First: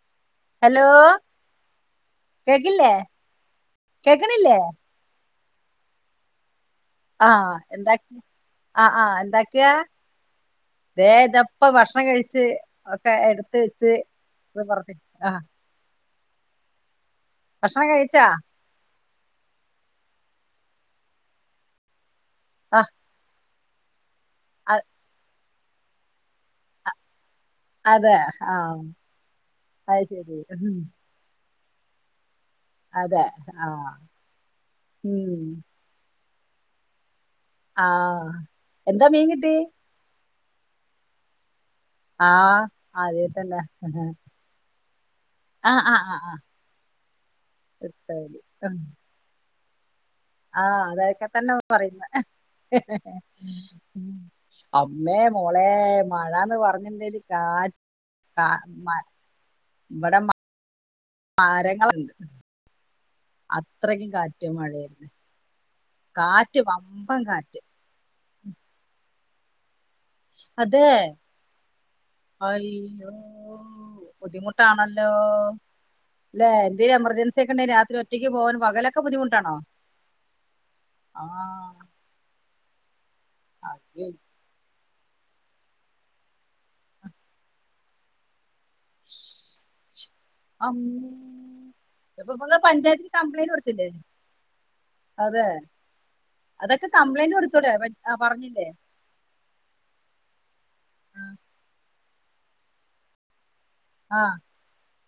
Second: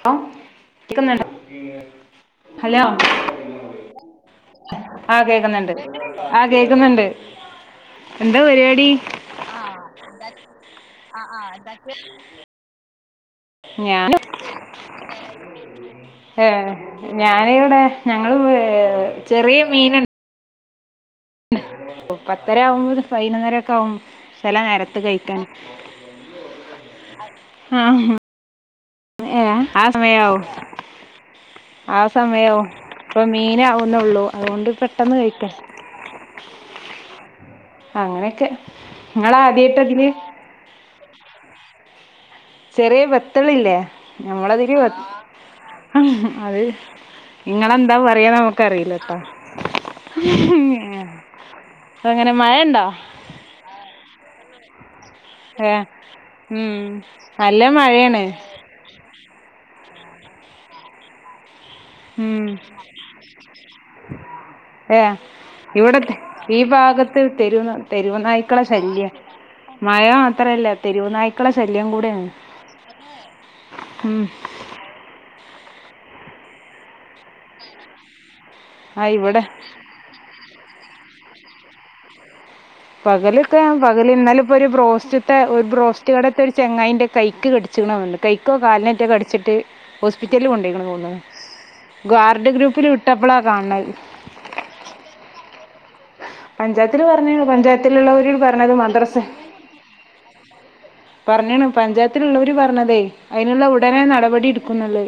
ഹ hello ക്ക്ന്ന്ണ്ടോ കേക്കില്ലേ കേക്കണില്ലേ ക്ന്നുണ്ട് [unintelligible] ആഎന്ത പരിപാടി ആഹ് ആഹ് എന്താക്കെയാ വേ ഇതപ്പ ഭക്ഷണം കഴിച്ച് എടുത്ത് വെച്ച് ഞാൻ ഇത് പറഞ്ഞ് ആ ഏ ഞാന് വിടെ കഴിച്ചാ ഞങ്ങള് ഏ ചെറിയ മീനണ്ട് ഓ പത്തര ആഹ് ആവുമ്പോത് പൈനൊന്നര ക്കെ ആവു ചെല നേരത്ത് കയ്ക്കാൻ [inaudible] അതെ ആ ഏ ആ സമയാവും ആ സമയ യോ അതെ ഇപ്പ ആഹ് മീനാവുന്നൊള്ളൂ അതുകൊണ്ട് പെട്ടന്ന് ഉം കയിക്ക ആഹ് അങ്ങനെക്കെ എന്താ മീൻ കിട്ടി ങ്ങളാദ്യായിട്ടതില് ആഹ് ചെറിയ അതേ തന്നെ വെത്തളില്ലേ ആഹ് ഞമ്മളതില് ആഹ് ആഹ് ആഹ് അത് ങ്ങളെന്താ പറയാ എടുത്തതി നമുക്കറിയില്ലട്ട ആ അതേക്കെ തന്നാവും പറയുന്നെ അങ്ങനെ മഴ ഉണ്ടോ മ്മേ മോളെ ഏഹ് മഴാന്ന് ഉം പറഞ്ഞ്ണ്ടേല് കാ നല്ല മഴയാണ് ക മ ഇവിടെ മ [unintelligible] ഉം അത്രയ്ക്ക് കാറ്റ് മഴേന്നെ ഇവിടത്തെ ഈ ഭാഗത്ത് തെരു തെരുവ്നായ്ക്കളെ ശല്യം അതെ നായ്ക്കളെ ശല്യം കൂടെയാണ് അയ്യോ ഉം ബുദ്ധിമുട്ടാണല്ലോ ല്ലെ ന്തേ എമർജൻസി ക്കെണ്ടെ രാത്രി ഒറ്റക്ക് പോവാൻ പകലൊക്കെ ആഹ് ഇവിടെ ബുദ്ധിമുട്ടാണോ ആ പകല്ക്കെ അയ്യോ പകല് ഇന്നാലെപ്പൊര് പോസ് ത്തെ ഒരു ബ്രോസ്റ്റ് കടേത്തെ ഒരു ചങ്ങായീന്റെ കൈക്ക് കടിച്ചീണ [inaudible] ക്കോ കാലിനറ്റൊ കടിച്ചിട്ട് ഹോസ്പിറ്റലില് കൊണ്ടൊയ്ക്കണ അമ്മോ. [unintelligible] ഇപ്പൊ ഗ്വാർഡ് നിങ്ങൾ ഗ്രൂപ്പില് പഞ്ചായത്തിൽ വിട്ടപ്പളാ കംപ്ലൈന്റ് കാണ് കൊടുത്തില്ലേ ണര് അതെ അതൊക്കെ പഞ്ചായത്തില് പറഞ്ഞ് കംപ്ലൈന്റ് കൊടുത്തൂടെ പ- ആ, പഞ്ചായത്തിലുള്ളവര് പറഞ്ഞില്ലേ പറഞ്ഞത് മദ്രസ ആ പറഞ്ഞാണ് പഞ്ചായത്തില്ള്ളവര് പറഞ്ഞതെ അയ്നുള്ള ഉടനെ നടപടി എടുക്കുന്നുള്ള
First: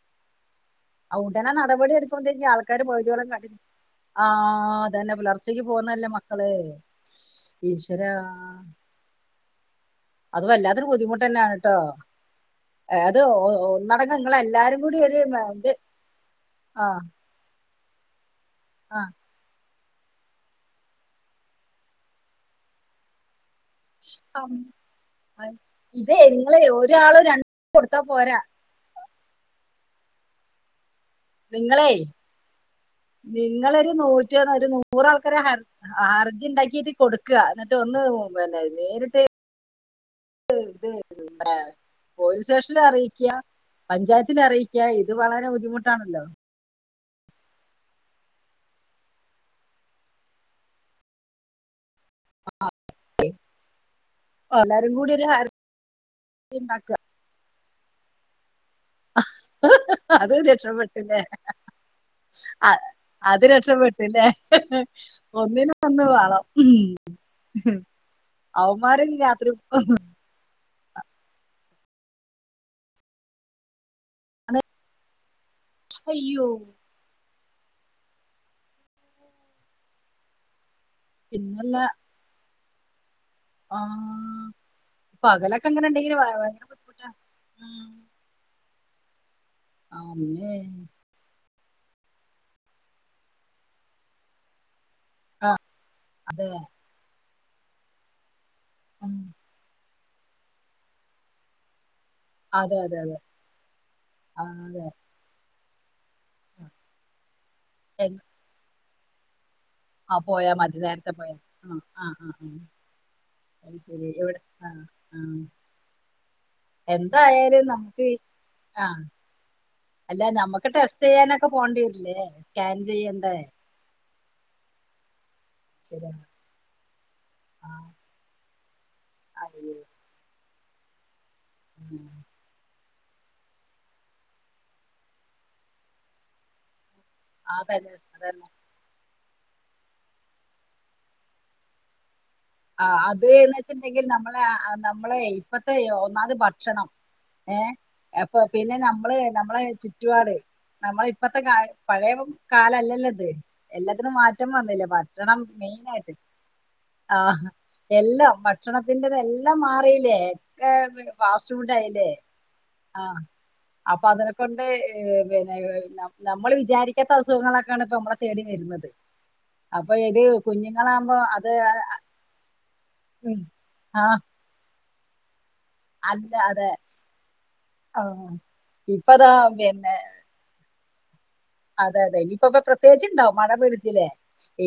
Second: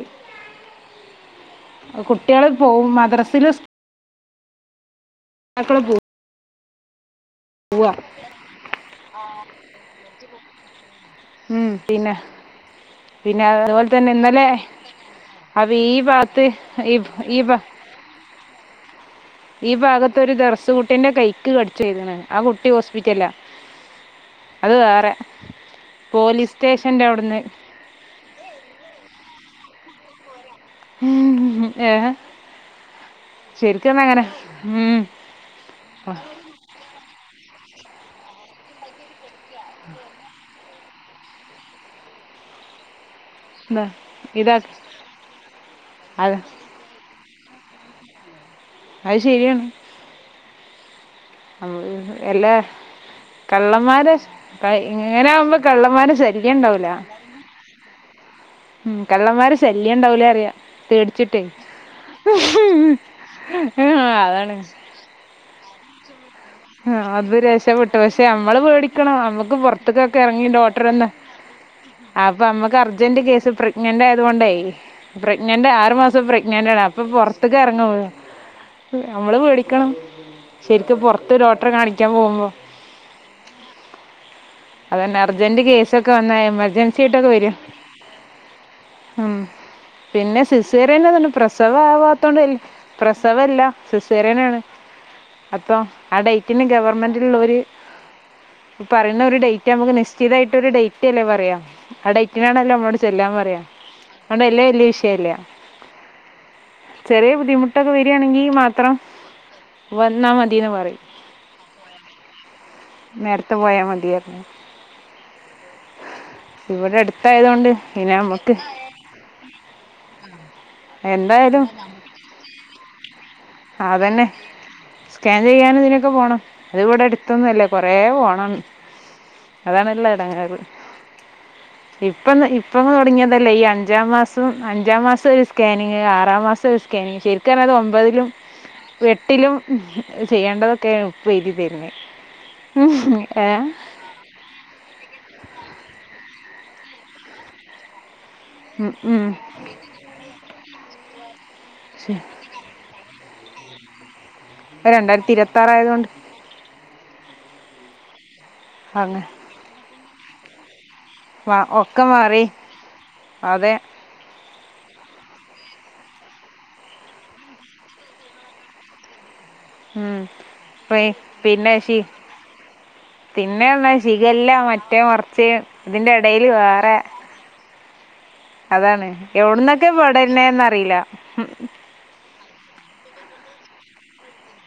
അവിടനെ നടപടി എടുക്കുമെ കുട്ടികള് ആൾക്കാാര് പോവും ഭോജികളം മദ്രസയില് കണ്ടു ആഹ അതന്നെ പുലർച്ചേക്ക് മക്കള് പോുന്നല്ലേ മക്കള പോവാ ഈശ്വരാ അത് വല്ലാത്തൊരു ബുദ്ധിമുട്ട് തന്നെയാണ് ഉം ട്ടോ പിന്നെ ഏ അത് പിന്നെ അതുപോലെ ഒന്നടക്ക തന്നെ നിങ്ങള ഇന്നലെ എല്ലാരും കൂടി ഒരു അവ എന്ത് ഈ ഭാഗത്ത് ഈ ആഹ ഈ ഭാ ഈ ഭാഗത്ത ഒരുരു ദറർസ് കുട്ടീന്റെ കൈക്ക് കടിച്ചു പൊയ്ക്ക്ന്ന് ആ കുട്ടി ഹോസ്പിറ്റലാ അത് വേറെ ആ ഇതേ പോലീസ് നിങ്ങള് സ്റ്റേഷന്റെ ഒരാള് അവിടുന്ന് രണ്ട കൊടുത്ത പോരാ നിങ്ങളേ ഏ നിങ്ങൊരു ശരിക്കും അങ്ങനെ നൂറ്റ ഒരു ഉം നൂറ ആൾക്കർ ഹർജി ഉണ്ടാക്കിട്ട് കൊടുക്കുക എന്നിട്ട് ഒന്ന് പിന്നെ നേരിട്ട് ഇത പോലീസ് സ്റ്റേഷന അറിയി- ഇതാ പഞ്ചായത്തില ഇതാ അറിയിക്ക ഇത് വളരെ ബുദ്ധിമുട്ടാണല്ലോ അത് അത് ശരിയാണ് എല്ലാ കള്ളന്മാര് ക എല്ലാരും കൂടി ഒരു ഇങ്ങനെ ഹ- ആകുമ്പോ കള്ളന്മാര ശല്യം ഇണ്ടാവൂല ഉം കള്ളന്മാര് ശല്യം ഉണ്ടാവൂലേ അറിയ തേടിച്ചിട്ടേ ആ അത് ആഹ് രക്ഷപെട്ടില്ലേ അതാണ് ഒന്നിനും ഒന്ന് വേണം ആ അത് രക്ഷപ്പെെട്ടു പക്ഷെ നമ്മള് അവന്മാരും പേടിക്കണം രാത്രി നമ്മുക്ക് പുറത്തക്കൊക്കെ ഇറങ്ങിണ്ടോ അപ്പൊമ്മക്ക് അർജന്റ് കേസ് [unintelligible] പ്രഗ്നന്റ് ആതുകൊണ്ടേ പ്രഗ്നന്റ് ആറു മാസം അയ്യോ പ്രഗ്നന്റ് ആണ് അപ്പൊറ ഒ ഇറങ്ങ നമ്മള് പേടിക്കണം ശരിക്ക് ലോട്ടറി കാണിക്കാൻ പോകുമ്പോ ആഹ അതന്നെ അർജന്റ് കേസൊക്കെ വന്നാ എമർജൻസി ബുദ്ധിമുട്ടാ ആയിട്ടൊക്കെ വരും ഉം. ഉം പിന്നെ അമ്മേ സീസറിയൻ തോണ്ട് പ്രശ് പ്രസവ ആവാത്തൊണ്ട് പ്രസവല്ല സീസറിയൻ ആണ് അപ്പം ആ അതെ ഡേറ്റിന് ഗവൺമെൻറ്റുള്ള ഓര് ഉം പറയുന്ന ഒരു ഡേറ്റ്ണ് നമുക്ക് നിഷ് സ്ഥിരായിട്ടൊ ഒരു ഡേറ്റ് അല്ലേ പറയാം ആ ടൈറ്റിനാണല്ലോ അതെ നമ്മോട് അതെ അതെ ചെല്ലാൻ പറയാ ആ, അതൊണ്ട്ല്ലേ അതെ വല്യ വിഷയല്ല. ചെറിയ ബുദ്ധിമുട്ടൊക്കെ എൻ- വരിയാണെങ്കി മാത്രം. വന്നാ പോയാ മതിന്ന് മതി പറയും. നേരത്തെ പോയ ആ ആഹ് ആ [unintelligible] ഹ് ആഹ് നേരത്തെ അരി പോയാ ശരി എവിടെ മതിയായിരുന്നു ആഹ [unintelligible] ആഹ ഇവിടെ എന്തായാലും അടുത്തായതുകൊണ്ട് നമ്മുക്ക് പിന്നെ നമ്മക്ക് ആഹ അല്ല നമ്മുക്ക് ടെസ്റ്റ് ചെയ്യാനൊക്കെ എന്തായാലും പോണ്ടി വരില്ലേ സ്കാൻ ചെയ്യണ്ടേ? സ്‌കാൻ [inaudible] ക്കെ ശരിയാ പോണം അത് ഇവിടെ എടുത്തൊന്നുംല്ലേ ആഹ് കൊറേ പോണം അയ്യോ അതാണല്ല ഇടങ്ങാറ് ഉം ഇപ്പന്ന [inaudible] ഇപ്പം തുടങ്ങിയതല്ലേ ഈ അഞ്ചാം മാസം അഞ്ചാം മാസം ഒരു സ്കാനിങ് ആറാം മാസം സ്കാ ഓക്കെ ശരിക്ക അത് അതന്നെ ഒമ്പതിലും അതന്നെ എട്ടിലും ചെയ്യേണ്ടതൊക്ക തേ ഉപ്പഎഴുതി തര്ന്നേ ആ അതന് വെച്ചിട്ടുണ്ടെങ്കിൽ നമ്മളെ നമ്മളെ ഇപ്പത്തെ ഒന്നാത് മത ഭക്ഷണം ഏ അപ്പൊ പിന്നെ ഉം നമ്മള് ഉം നമ്മളെ ചുറ്റുപാട് നമ്മള ഇപ്പ - - ഇ പഴയ കാല അല്ലല്ല അത് എല്ലാത്തിനും മാറ്റ- മാറ്റം വന്നില്ലേ രണ്ടായിരത്തി ഭക്ഷണം മെയിൻ ഇരുപത്താറായതുകൊണ്ട് ആയിട്ട്. ആ എല്ലാം ഭക്ഷണത്തിന്റെത അങ്ങ് എല്ലാം മാറിയില്ലേ? ഒക്കെ ഫാസ്‌റ്റ്‌ഫുഡിയില്ലേ മാറി ആ അതെ അപ്പൊ അതിനെക്കൊണ്ട് പിന്നെ നമ്മൾ വിചാരിക്കാത്ത അസുഖങ്ങളൊക്കാണ് ഇപ്പൊ നമ്മളെ തേടി വരുന്നത്. അപ്പൊ ഉം ഇത് പി കുഞ്ഞുങ്ങളാകുമ്പോ അത് പിന്നെ - ശി പിന്നെ ഒന്നാ ആഹ് ശീഖല്ല മറ്റേ മർച്ചേ? ഇതിന്റെ അല്ല എടയില് അതെ വേറെ ആഹ് അതാണ് ഇപ്പതാ എവിടന്നൊക്കെ പിന്നെ പടരണെന്നറിയില്ല. അതെ അതെ ഇനിയിപ്പോ ഇപ്പൊ പ്രത്യേകിച്ചുണ്ടാവോ മയ പിടിച്ചല്ലേ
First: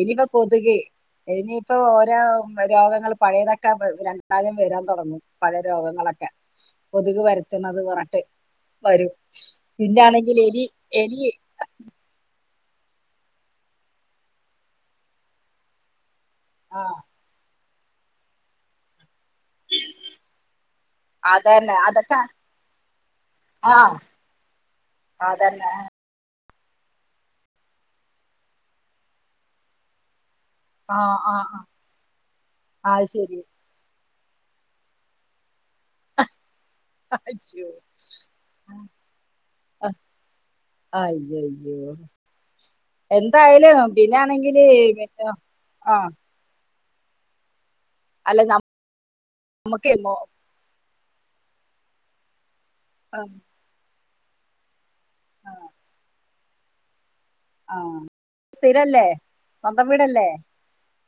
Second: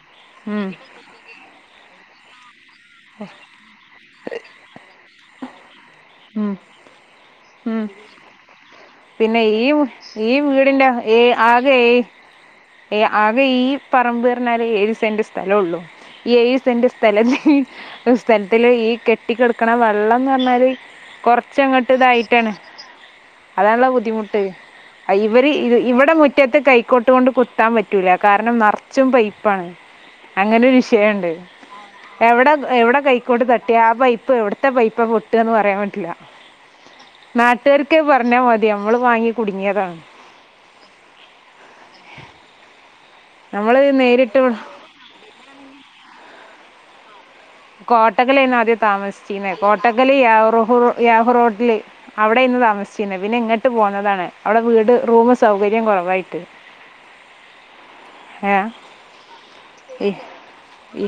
ഇനിപ്പൊ ഉം കൊതുക് ഇനി ഇപ്പൊ ഓരാ രോഗങ്ങള് പഴയതൊക്കെ രണ്ടാലം വരാൻ തൊടങ്ങും പഴേ രോഗങ്ങളൊക്കെ ഉം കെതുക് പര ത്തനത് ഉം പറ ട്ട് പിന്നെ ഈ ഈ വീടിന്റെ എ എലി ആ ഏ എ ആകെ ഈ പറമ്പ്റഞ്ഞാല് ഏഴു സെന്റ്സ്ഥലള്ളു ഈ ഏഴ് ആ സെന്റ്‌ സ്ഥല ഹ് സ്ഥലത്തില് ഈ കെ കട്ടിക്കെടുക്കണ വെള്ളംന്ന് റഞ്ഞാല് അതന്നെ കൊറച്ചങ്ങോട്ട് അതൊക്കെ ഇതായിട്ടാണ്. ആ അതാണല്ലോ ബുദ്ധിമുട്ട്‌. ഇവര് അതന്നെ ഇവിടെ മു മുറ്റത്ത് കൈക്കോട്ട് കൊണ്ട് കുത്താൻ പറ്റൂല കാരണം നെർച്ചും പൈപ്പാണ്. അങ്ങനെ ഒരു ആ വിഷയംണ്ട് ആ ആ എവിടെ എവിടെ അത് ശരി കൈക്കോട്ട തട്ടി ആ പൈ എവിടത്തെ പൈപ്പ പൊട്ടന്ന് പറയാൻ പറ്റില്ല അയ്യോ നാട്ടുകാര്ക്ക് പറഞ്ഞാ മതി നമ്മള് വാങ്ങി കുടുങ്ങിയതാണ്. അയ്യയ്യോ നമ്മൾ എന്തായാലും നേരിട്ട് പിന്നാണെങ്കില് പിന്ന ആഹ് അല്ല കോട്ടക്കലന്ന ആദ്യം താമസിച്ചിന്നേ നമുക്ക് കോട്ടക്കല് യാ യാഹു റോഡില് അവിടെന്ന് താമ താമസിച്ചിനേ പിന്നെ ഇങ്ങട്ട് പോന്നതാണ് അവിടെ വീട് റൂം സൗകര്യം കുറവായിട്ട്. ആ ഏ സ്ഥിരല്ലേ സ്വന്തം വീടല്ലേ? ഇ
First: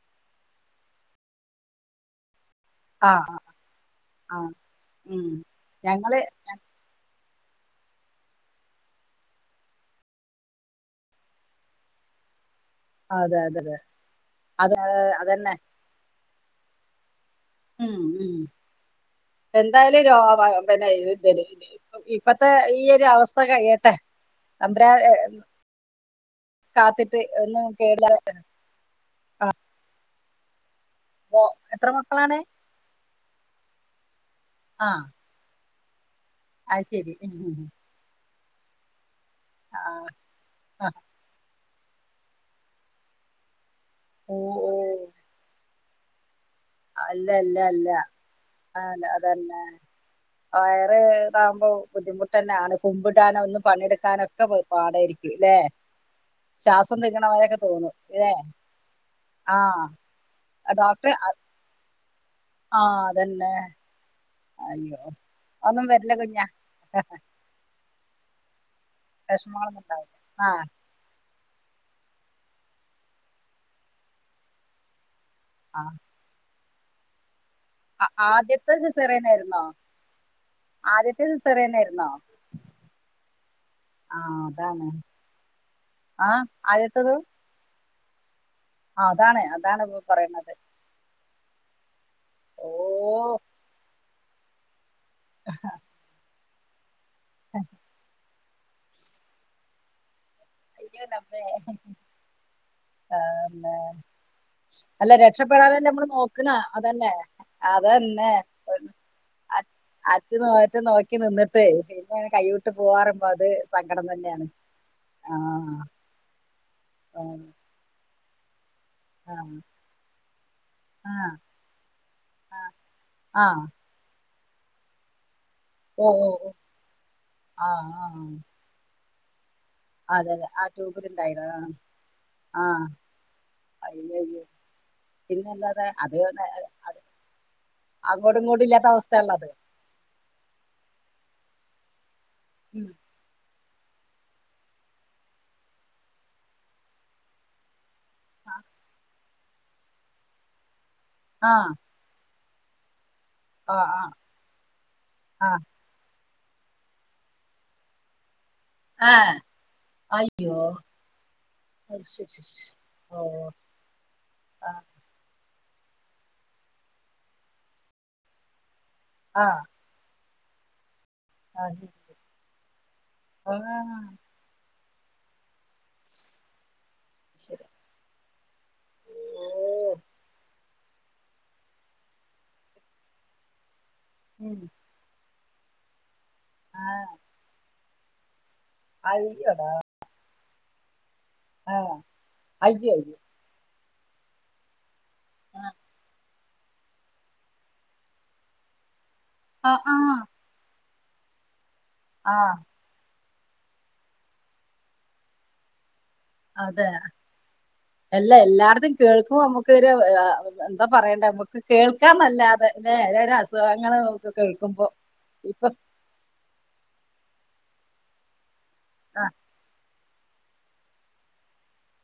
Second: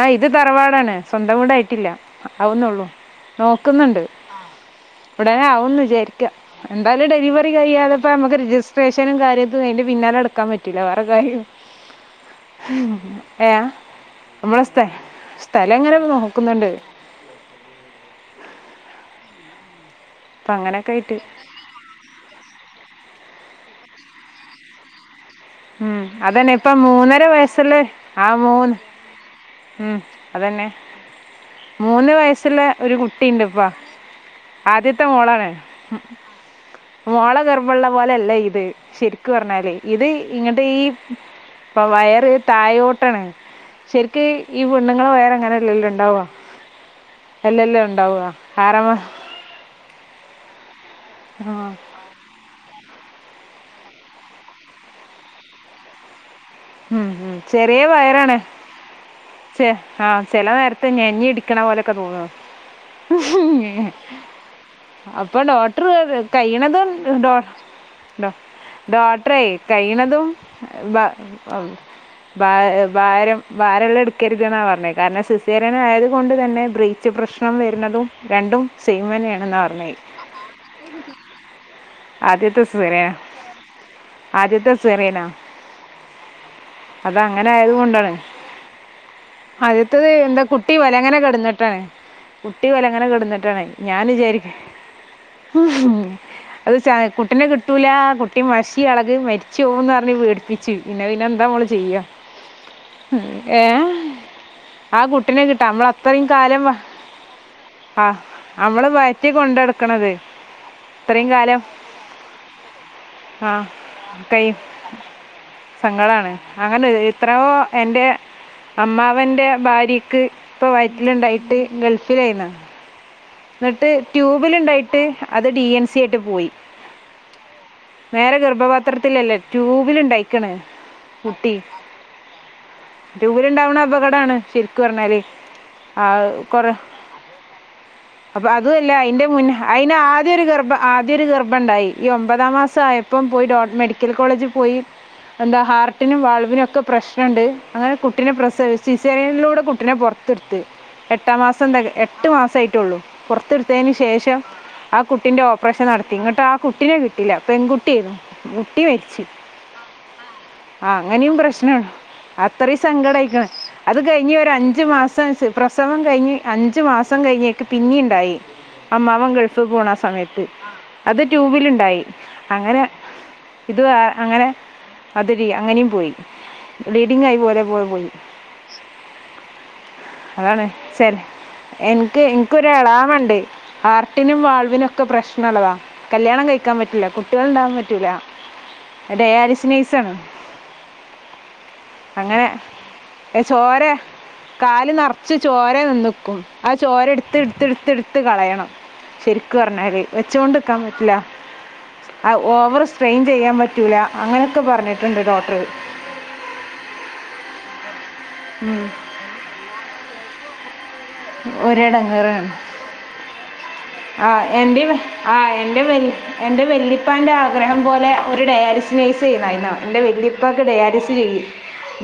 ആ ഇത് ആ ഇത്റവാടാണ് സ്വന്തം വീടായിട്ടില്ല. ആവുന്നുള്ളൂ ആ നോക്കുന്ന്ണ്ട്. ആ ഉം ഉടനെ ആവന്ന് ഞങ്ങള് വിചാരിക്ക എന്തായാലും ഡെലിവറി കഴിയാതെ പ്പ നമുക്ക് രജിസ്ട്രേഷനും കാര്യതു അയിന്റെ പിന്നാലെടുക്കൻ പറ്റൂല്ല വേറെ കാര്യം അതെ ഏ അതെ അതെ നമ്മള അത് സ്ഥേ അതന്നെ സ്ഥല എങ്ങനെ നോ ക്കുന്നുണ്ട്. ഉം ഉ എ എന്തായാലും രോഗ അപ്പൊ പിന്നെ അങ്ങനൊക്കെ ആയിട്ട് ഇപ്പത്തെ ഈ ഒരു അവസ് സ്ഥ കഴിയട്ടെ അമ്പ്ര ഉം അതന്നെ ഇപ്പ കാത്തിട്ട് മൂന്നര ഒന്നും വയസ്സില് കേടില്ല. ആ മൂന്ന് ഉം അതന്നെ എത്ര മൂന്ന് മക്കളാണ് വയസുള്ള ഒരു കുട്ടിണ്ട് ഇപ്പാ. ആ ആദ്യത്തെ മോളാണ് അത് ശരി മോള ഗർഭള്ള പോലെല്ല ഇത് ശരി ക്ക്പറഞ്ഞല് ആ ഇത് ഇങ്ങട് ഈ വയറ് തായോട്ടാണ് ശ് ക്ക് ഓ ഈ ഓ വെണ്ണുങ്ങള വറങ്ങനെല്ലല്ല ഉണ്ടാവ. അല്ല അല്ല അല്ല ആ ആറാമ അതന്നെ. വയറെ ആ ഇതാകുമ്പോ ബുദ്ധിമുട്ടന്നാണ്. കുമ്പിടാനോ ഒന്നും പണിയെടുക്കാനോ ഒക്കെ പാടായിരിക്കുല്ലെ. ശ്വാസം ഉം, ഉം. തിങ്ങണവരൊക്കെ ചെറിയ തോന്നു ഇല്ലെ. വയറാണ് ചെ ആ ചെല നേരത്ത് ഞെഞ്ഞി ഇടിക്കണ പോലെ ആ ഉ അതന്നെ [unintelligible] അയ്യോ അപ്പൊ ഡോട്ടർ ഒന്നും വരില്ല കുഞ്ഞ കയ്യിണതും ഡോ ഡോ ഡോട്ട്രെ വിഷമങ്ങളൊന്നും ഉണ്ടാവില്ല കയ്യണതും ആ ബ ബ ബാ ഭാരം ഭാരള്ള എടുക്കരുതെന്നാ പറഞ്ഞത് കാരണം സി ആ സെറിയനായതു കൊണ്ട് തന്നെ ബ്രീച്ച് പ്രശ് ഭക്ഷണം വരുന്നതും ആ- രണ്ടും ആദ്യത്തെ സിസേറിയൻ സെയിംമന്നെയണെന്ന് ആയിരുന്നോ പറിഞ്ഞായി. ആദ്യത്തെ സിസേറിയൻ ആയിരുന്നോ ആദ്യത്തെ സെറിയാ ആഹ് ആദ്യത്തെ അതാണ് സേറിയനാ ആഹ് ആദ്യത്തത് അതങ്ങന ആയത്കൊണ്ടാണ്. ആഹ് അതാണ് അതാണ് ഇപ്പൊ അടുത്തത് എന്താ പറയണത് കുട്ടി പോല അങ്ങനെ ക ന്നിട്ടാണ് കുട്ടി ഓ പോലെ അങ്ങനെ കെടുന്നിട്ടാണ് ഞാൻ വിചാരിക്ക അത് ചായ കുട്ടിനെ പേടിപ്പിച്ചു പിന്നെ പിന്നെ എന്താ നമ്മള് ചെയ്യ ആന്നെ ആ അല്ല കുട്ടിനെ കിട്ടാം നമ്മൾ രക്ഷപ്പെടാനല്ലേ നമ്മള് അത്രയും നോക്കണ കാലം വ- അതല്ലെ ആ അതന്നെ നമ്മൾ വയറ്റി കൊണ്ടെടുക്കണത് അറ്റ് നോറ്റ നോക്കി ഇത്രയും കാലം നിന്നിട്ട് പിന്നെ കൈ വിട്ട് പോവാറുമ്പോ അത് സങ്കടം തന്നെയാണ് ആഹ് സങ്കടാണ് അങ്ങനെ ഇത്രയോ എന്റെ അമ്മാവൻ്റെ ആഹ് ഭാര്യയ്ക്ക് ഇപ്പൾ ആഹ് ആഹ് വയറ്റിലുണ്ടായിട്ട് ഗൾഫിലായിന്നു ആഹ് എന്നിട്ട് ട്യൂബിൽ ഉണ്ടായിട്ട് അത് ഡി എൻ സി ഓ ആയിട്ട് ഓ പോയി ഓ ആഹ് ആഹ് വേറെ ഗർഭപാത്ര അതെ ട്യൂബിലുണ്ടായിക്കണ അതെ ആ കുട്ടി ട്യൂബിലുണ്ടായിരുന്നു ആഹ് ദൂരംണ്ടാവുന്ന അയ്യോ അപകടാണ് അയ്യോ ശരിക്ക് പറഞ്ഞാല് പിന്നല്ലാതെ ആ അത് ന- കൊറ അത് അങ്ങോട്ടും അപ്പൊ ഇങ്ങോട്ടും ഇല്ലാത്ത അതല്ല അതിന്റെ അവസ്ഥയാണല്ലോ അത് മുന്ന അയിന് ആദ്യം ഒരു ഗർഭം ആദ്യം ഒരു ഗർഭം ഉണ്ടായി ഈ ഒമ്പതാം മാസം ഉം ആയപ്പം പോയി ഡോ മെഡിക്കൽ കോളേജിൽ പോയി എന്താ ഹാർട്ടിനും വാൾവിനും ഒക്കെ പ്രശ്നമുണ്ട് അങ്ങനെ കുട്ടിനെ പ്രസവ സിസറനിലൂടെ കുട്ടിനെ പുറത്തെടുത്ത് എട്ടാം ആഹ് മാസം എട്ട് മാസം ആഹ് പുറത്തെടുത്തതിനന് ആഹ് ശേഷം ആ കുട്ടിന്റെ ആഹ് ഓപ്പറേഷൻ നടത്തി ഇങ്ങ കേട്ട ആ കുട്ടിനെ കിട്ടില്ല പെൺകുട്ടിരുന്നു കുട്ടി ആഹ് മരിച്ചു അയ് ആഹ അങ്ങനെയും പ്രശ്ന ശരി ശരി ശരി അത്രയും ഓ സങ്കടംമായിക്കണ അത് കഴിഞ്ഞഞ് ഒരു ആ അഞ്ചു മാസം പ്രസവം കഴിഞ്ഞ് അഞ്ച് മാസം കഴിഞ്ഞൊക്കെ പിന്നെയ ഉണ്ടായി അമ്മാവൻ ആ ഗൾഫ് പോകണ സമയത്ത് അത് ട്യൂബിലുണ്ടായി അങ്ങനെ ആ ഇത് ആ അങ്ങനെ അതൊരി അങ്ങനെയും പോയി ബ്ലീഡിങ് ആയി പോലെ ശരി പോലെ പോയി ഓ അതാണ് ശരി എനിക്ക് ഒരളാമുണ്ട് ആർട്ടിനും ഉം വാൾവിനൊക്കെ പ്രശ്നമളതാണ് കല്യാണം കഴിക്കാൻ ആ പറ്റൂല്ല കുട്ടികൾ ഉണ്ടാകൻ പറ്റൂല അതേ അയ്യോടാ അരിശിനൈസ ആണ് ആ അങ്ങനെ അയ്യോ അയ്യോ ഏ ചോരെ കാല നടർത്ത ച്ച് ചോര നിന്നക്കും ആ ചോര എടുത്ത്ടുത്ത്ടുത്തിടുത്ത് കളയണം ശരിക്കു ആ ആ പറഞ്ഞാല് വെച്ചൊണ്ട്ക്കാൻ പറ്റില്ല ആ ഓവർ സ്ട്രാൻ ചെയ്യാൻ പറ്റൂല അങ്ങനെയൊക്കെ പറഞ്ഞിട്ടുണ്ട് ഡോക്ടർ അതെ എല്ലാ എല്ലായിടത്തും കേൾക്കുമ്പോൾ അമ്മുകൊരുഅഹ് അതാ പറയണ്ടേ നമുക്ക് ഒരിടങ്ങേറാണ് കേൾക്കാനല്ലാതെ ല്ലേ എല്ലാവരും അസുഖങ്ങൾ ന കേൾക്കുമ്പോ ഇപ്പൊ എ എന്റെ വെല്ലിപ്പാന്റെ ആഗ്രഹം പോലെ ഒരു ഡയാലിസിനൈസ് ആ ചെയ്യുന്നായിരുന്നു എൻ്റെ വല്യുപ്പക്ക് ഡയാലിസ് ചെയ്യും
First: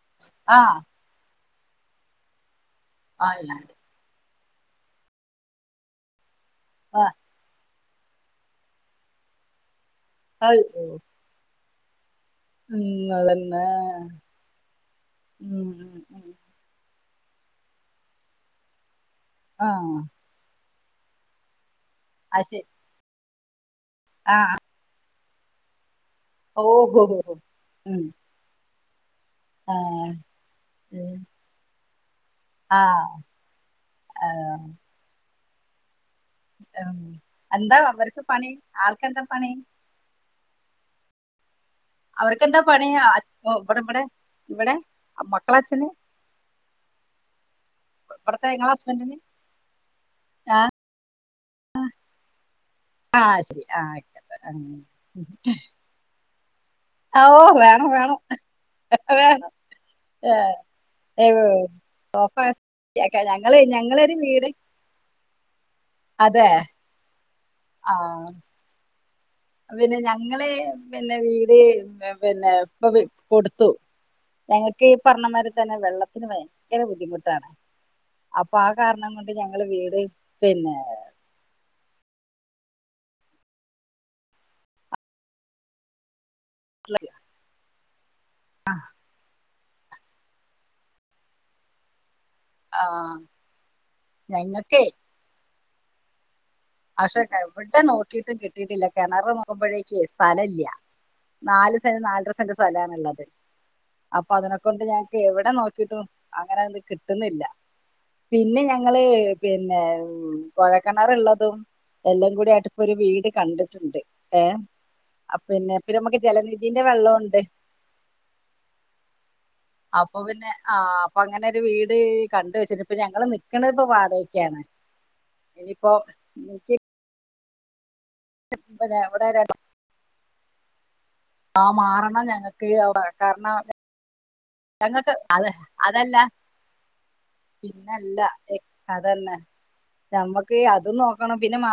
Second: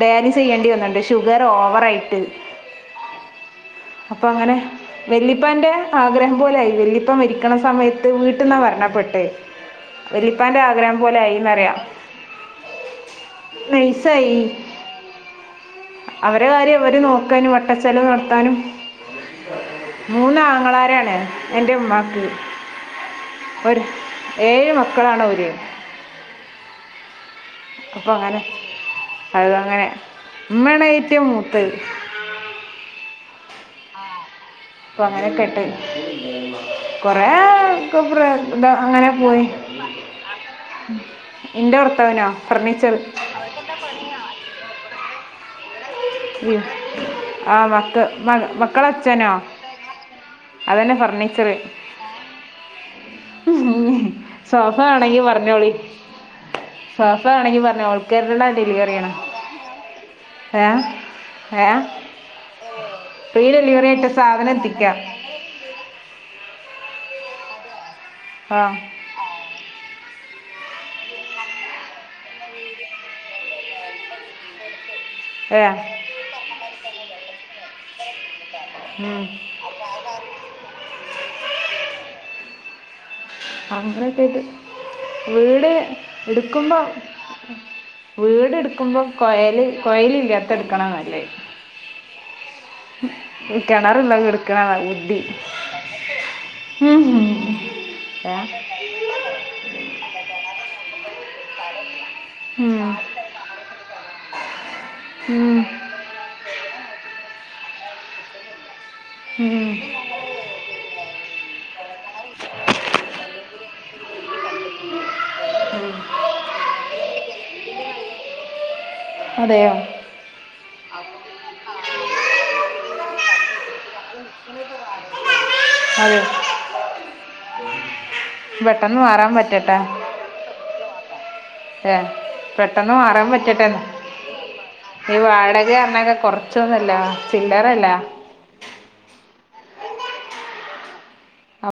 ഡയാലിസ് ആ ചെയ്യേണ്ടി വന്ന്ണ്ട് ഷുഗർ ഓവറയിട്ട് ആല്ല അപ്പോം അങ്ങനെ വല്ലിപ്പൻ്റെ ആഗ്രഹം പോലെയായി ആ, വല്ലിപ്പ മരിക്കണ സമയത്ത് അ വീട്ടന്നാ മറണപ്പെട്ടെ വല്ലിപ്പാൻ്റെ ആഗ്രഹം പോലെ ആയിന്നറിയാ ഉങ്ങന്നെ നൈസായി ഉം ഉം ഉ ക്ക് അയിന് വട്ടച്ചലവ് നടത്താനും ആ മൂന്നാങ്ങളാരാന് എ ന്റെമാക്ക് ആ ശരി ഒര് ഏഴ് മക്കളാാണ് ഓര് ഓഹോ ഓ ഉം, അപ്പൊ അങ്ങനെ ആ അതാണ് മ്മണെറ്റു മൂതേ ആഹ ആഹ പ്പൊ അങ്ങനെയൊക്കെട്ടെ എന്താ കൊറെേക്കെപ അവർക്ക് പണി എന്താ അങ്ങനെ ആൾക്കെന്താ പോയി പണി ഉം അവർക്കെന്താ പണി അഹ് ഇവിടെ ഇവ്ടെ ഇവിടെ മക്കള അച്ഛന്? ആ മക് മ ഇവിടത്തെ നിങ്ങളെ മക്കള ഹസ്ബൻഡിന് അച്ഛനോ? അതന്നെ ഫർണിച്ചറ്. ആ ശരി ഉം ആ ആയിക്കോട്ടെ സോഫ വേണെങ്കി പറഞ്ഞോളി ഓ സോഫ ആണെങ്കിൽ പറഞ്ഞോ വേണം വേണം ഓൾക്കാരുടെ ഡെലിവറി ആണ് വേണം ഏ ഏയ്‌ ഏ ഫ്രീ ഞങ്ങള് ഡെലിവറി ആയിട്ട് ഞങ്ങളത്‌ സാധനം എത്തിക്കാം അതെ ആഹ ആ പിന്നെ ഞങ്ങള് പിന്നെ വീട് പിന്നെ ഇപ്പൊ കൊടുത്തു ഞങ്ങക്ക് ഈ പറഞ്ഞമാരി ഏ തന്നെ വെള്ളത്തിന് ഭയങ്കര ബുദ്ധിമുട്ടാണ് അപ്പൊ ആ കാരണം ഉം. കൊണ്ട് ഞങ്ങൾ വീട് പിന്നേ അങ്ങനെയൊക്കായ്ട് വീട് എടുക്കുമ്പോ വീട് എടുക്കുമ്പോ കൊയല് കൊയല് ല്യാത്തട്ക്കണ നല്ലേ ആ കെണർണ്ടേ ങ്കി കെടുക്കണ ഞങ്ങൾക്കേ ബുദ്ധി ഉം. പക്ഷെ എവിടെ നോക്കിട്ടും ഏ കിട്ടിയിട്ടില്ലാ കിണർ നോക്കുമ്പോഴേക്ക് സ്ഥല ഇല്ല നാല് സെന്റ് നാലര സെന്റ് ഉം. സ്ഥലാണ്ള്ളത് അപ്പൊ അതിനൊക്കെ ഞങ്ങക്ക് എവിടെ ഉം നോക്കിട്ടും അങ്ങനെത് കിട്ടുന്നില്ല പിന്നെ ഞ ങ്ങള് ഉം. പിന്നെ കോഴക്കിണറള്ളതും എല്ലും കൂടി ആയിട്ട്പ്പൊ ഒരു വീട് കണ്ടിട്ടുണ്ട് ഏ അപിന്നേ പമ്മക്ക് ജലനിധീന്റെ വെള്ളംണ്ട് [inaudible] അതെയോ അപ്പൊ പിന്നെ ആഹ അപ്പൊ അങ്ങനെരു വീട് കണ്ടുവെച്ചിട്ട ഇപ്പൊ ഞങ്ങൾ നിക്കണതി ഇപ്പോ വാടകയൊക്യാണ് ഇനിയിപ്പോ അതെ പിന്നെ പെട്ടെന്ന് ഇവിടെ മാറാൻ രണ്ട് പറ്റട്ടെ ആ ഏ മാറണം ഞങ്ങക്ക് പെട്ടെന്ന് മാറാൻ വേണ്ടാർ പറ്റട്ടെ നാടെ ഞങ്ങൾക്ക് ഈ അത്‌ വാടക എന്നൊക്കെ അതല്ല കുറച്ചൊന്നുമല്ല ചില്ലറല്ല പിന്നല്ല അതന്നെ നമ്മക്ക് അതും നോക്കണം പിന്നെ മ